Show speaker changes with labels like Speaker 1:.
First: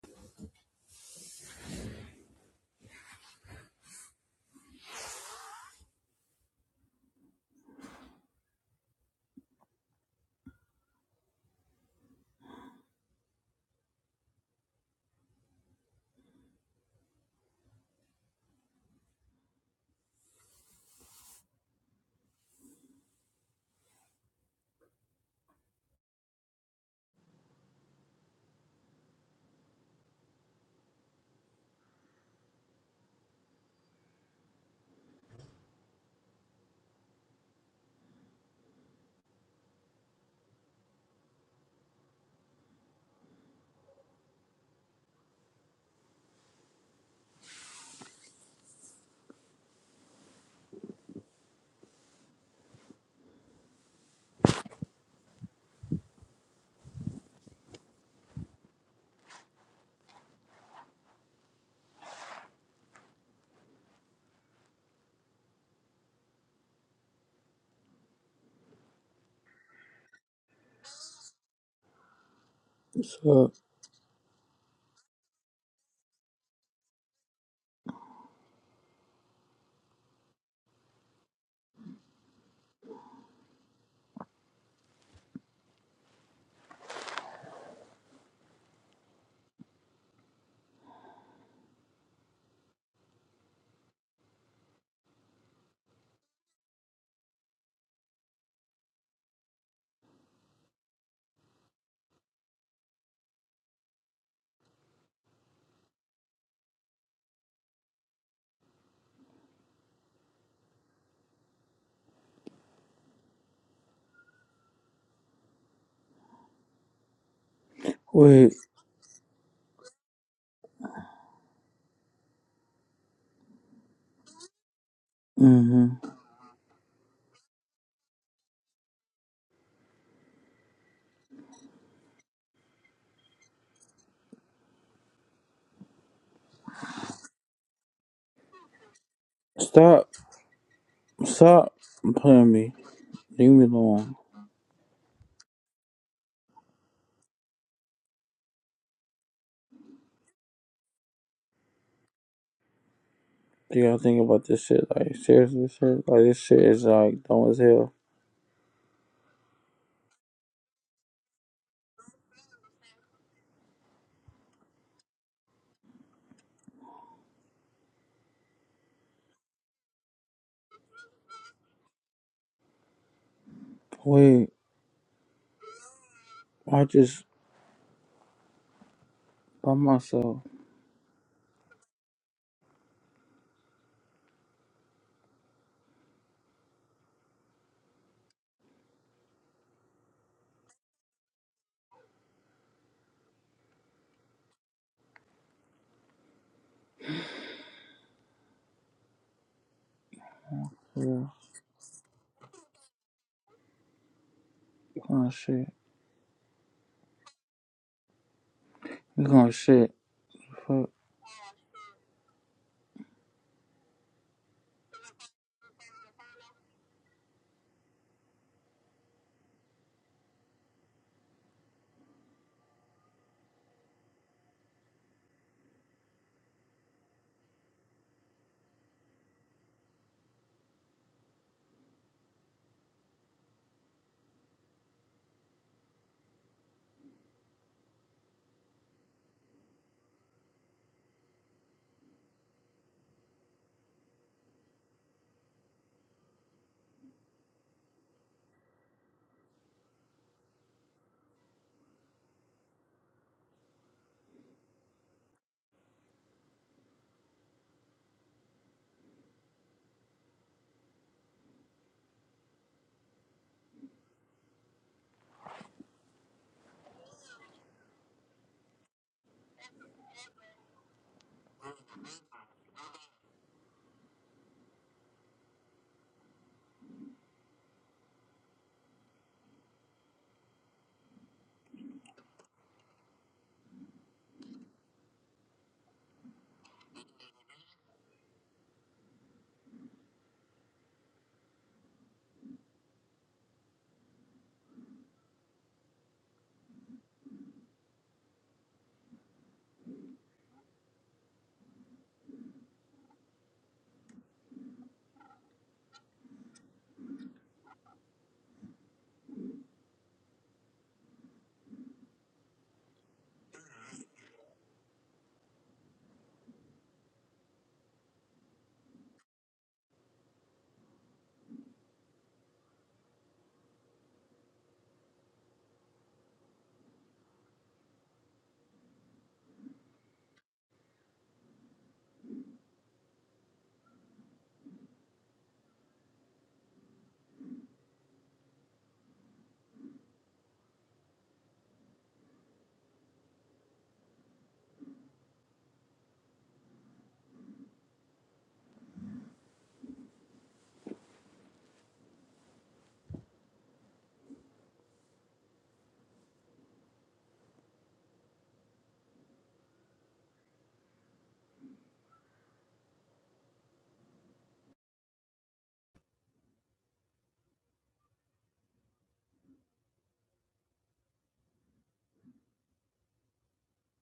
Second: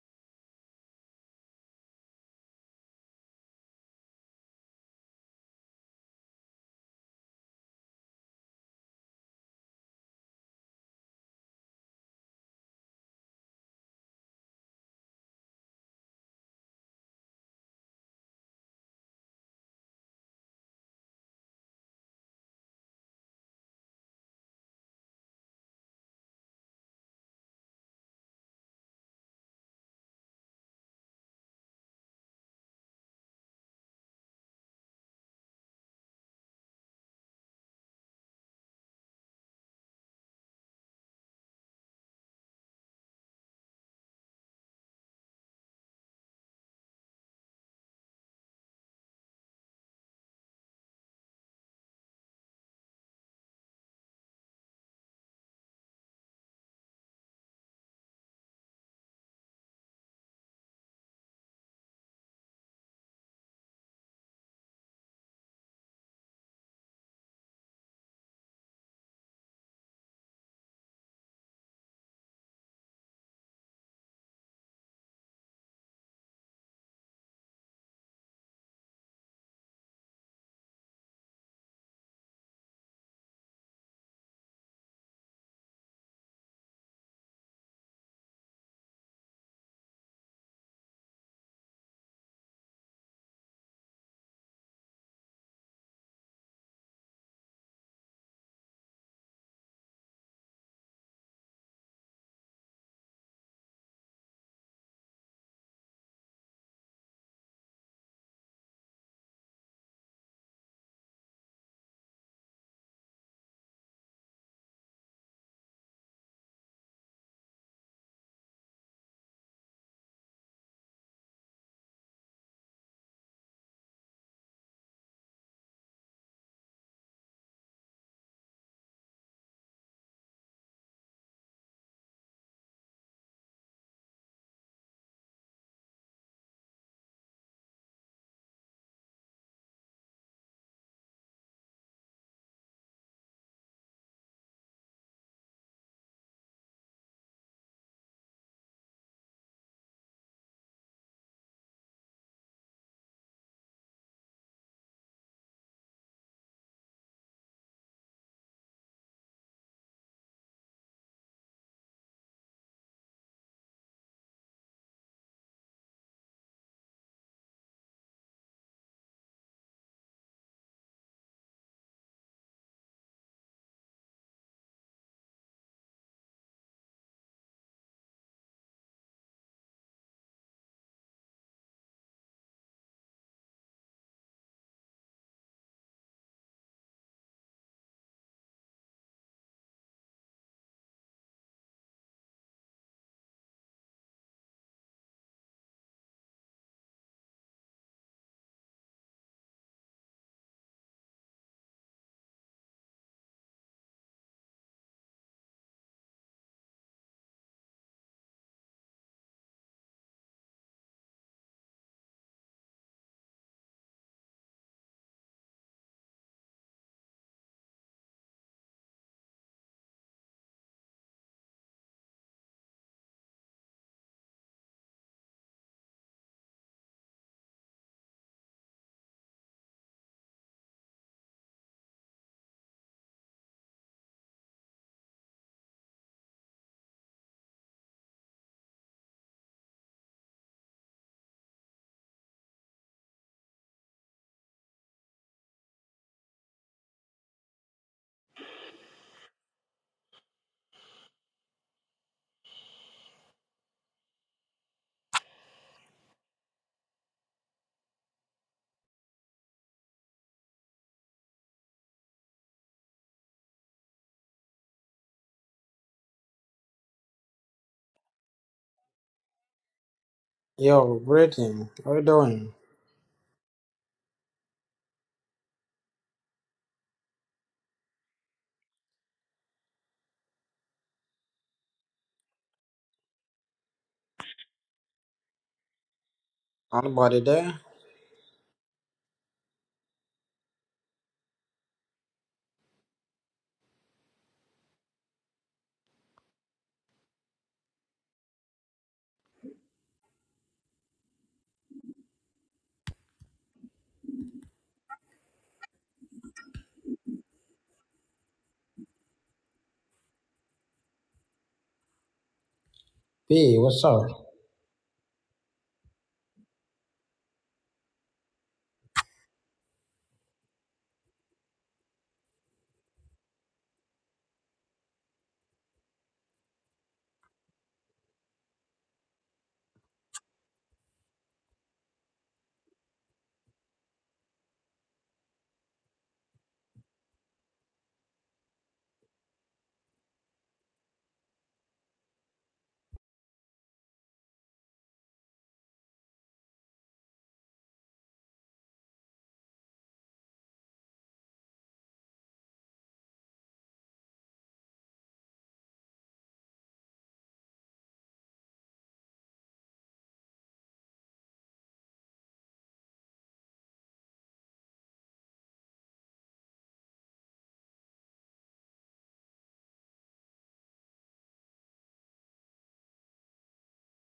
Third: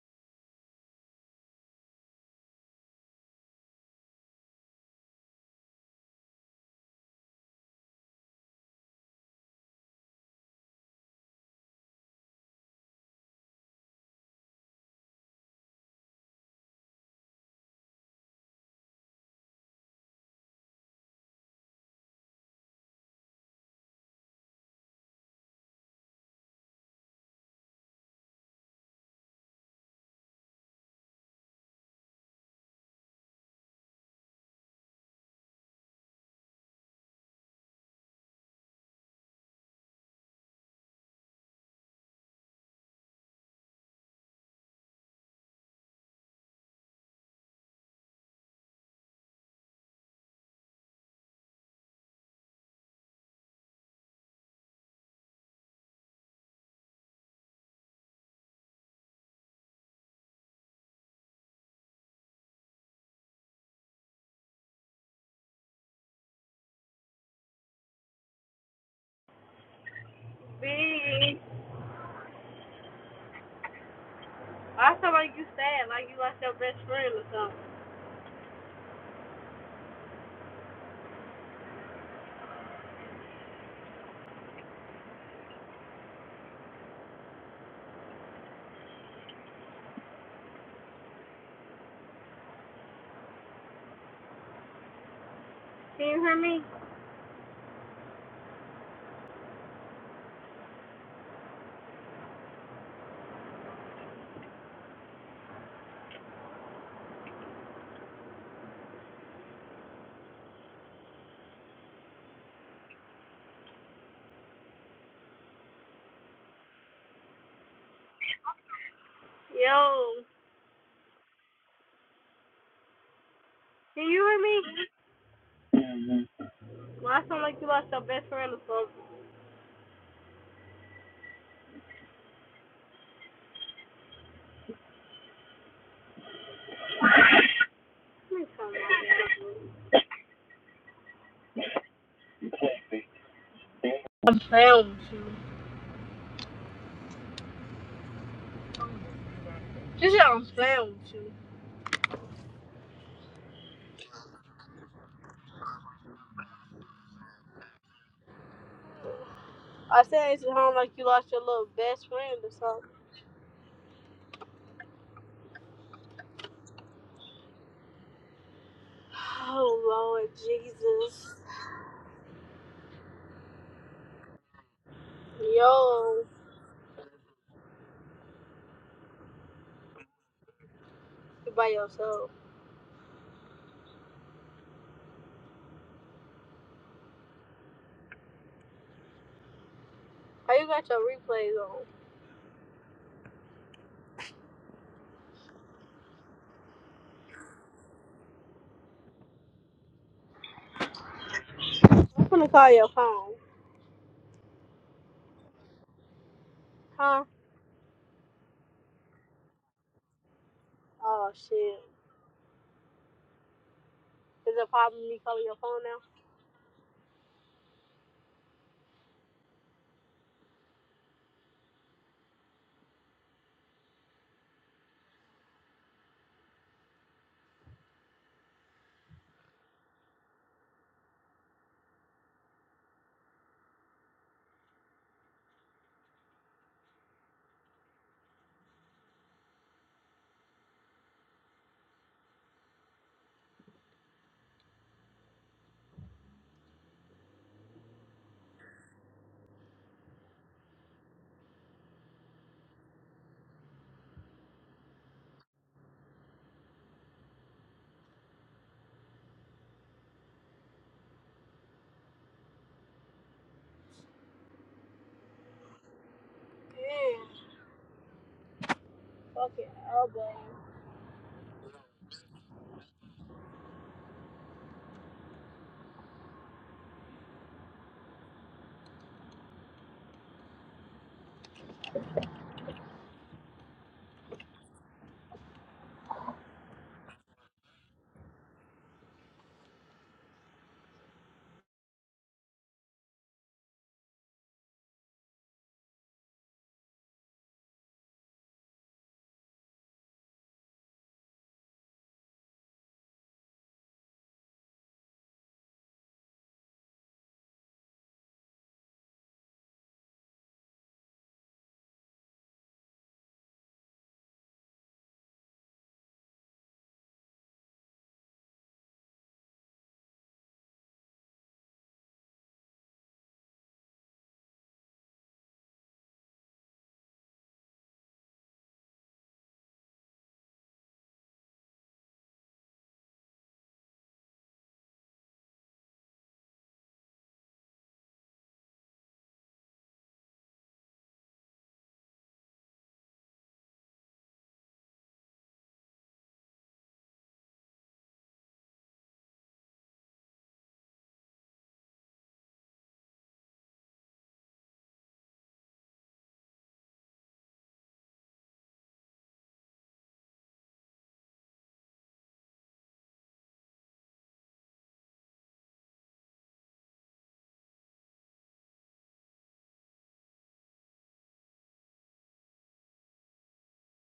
Speaker 1: Big.
Speaker 2: So
Speaker 1: I feel like you sad, like you lost your best friend or something. Can you hear me?
Speaker 2: wait,
Speaker 1: Yo, Can you hear me?
Speaker 2: hmm
Speaker 1: Mm-hmm. well, I sound like you lost your best friend or something. Let me
Speaker 2: stop, stop playing
Speaker 1: turn
Speaker 2: me.
Speaker 1: my
Speaker 2: Leave me
Speaker 1: damn
Speaker 2: alone.
Speaker 1: I'm playing with you. Just said I'm playing with you.
Speaker 2: Do y'all think about this shit? Like seriously, shit. Like this shit is like dumb as hell.
Speaker 1: I said it's at home, like you lost your little best friend or something. Oh Lord Jesus.
Speaker 2: Wait,
Speaker 1: Yo,
Speaker 2: I just by myself.
Speaker 1: you by yourself. How you got your replays on?
Speaker 2: Yeah,
Speaker 1: I'm gonna call your phone.
Speaker 2: gonna shit.
Speaker 1: Huh?
Speaker 2: We gonna shit. Fuck.
Speaker 1: Oh shit. Is it a problem me calling your phone now? Yeah. Okay, I'll go.
Speaker 3: Yo, greeting. How you doing? Anybody there? P, what's up?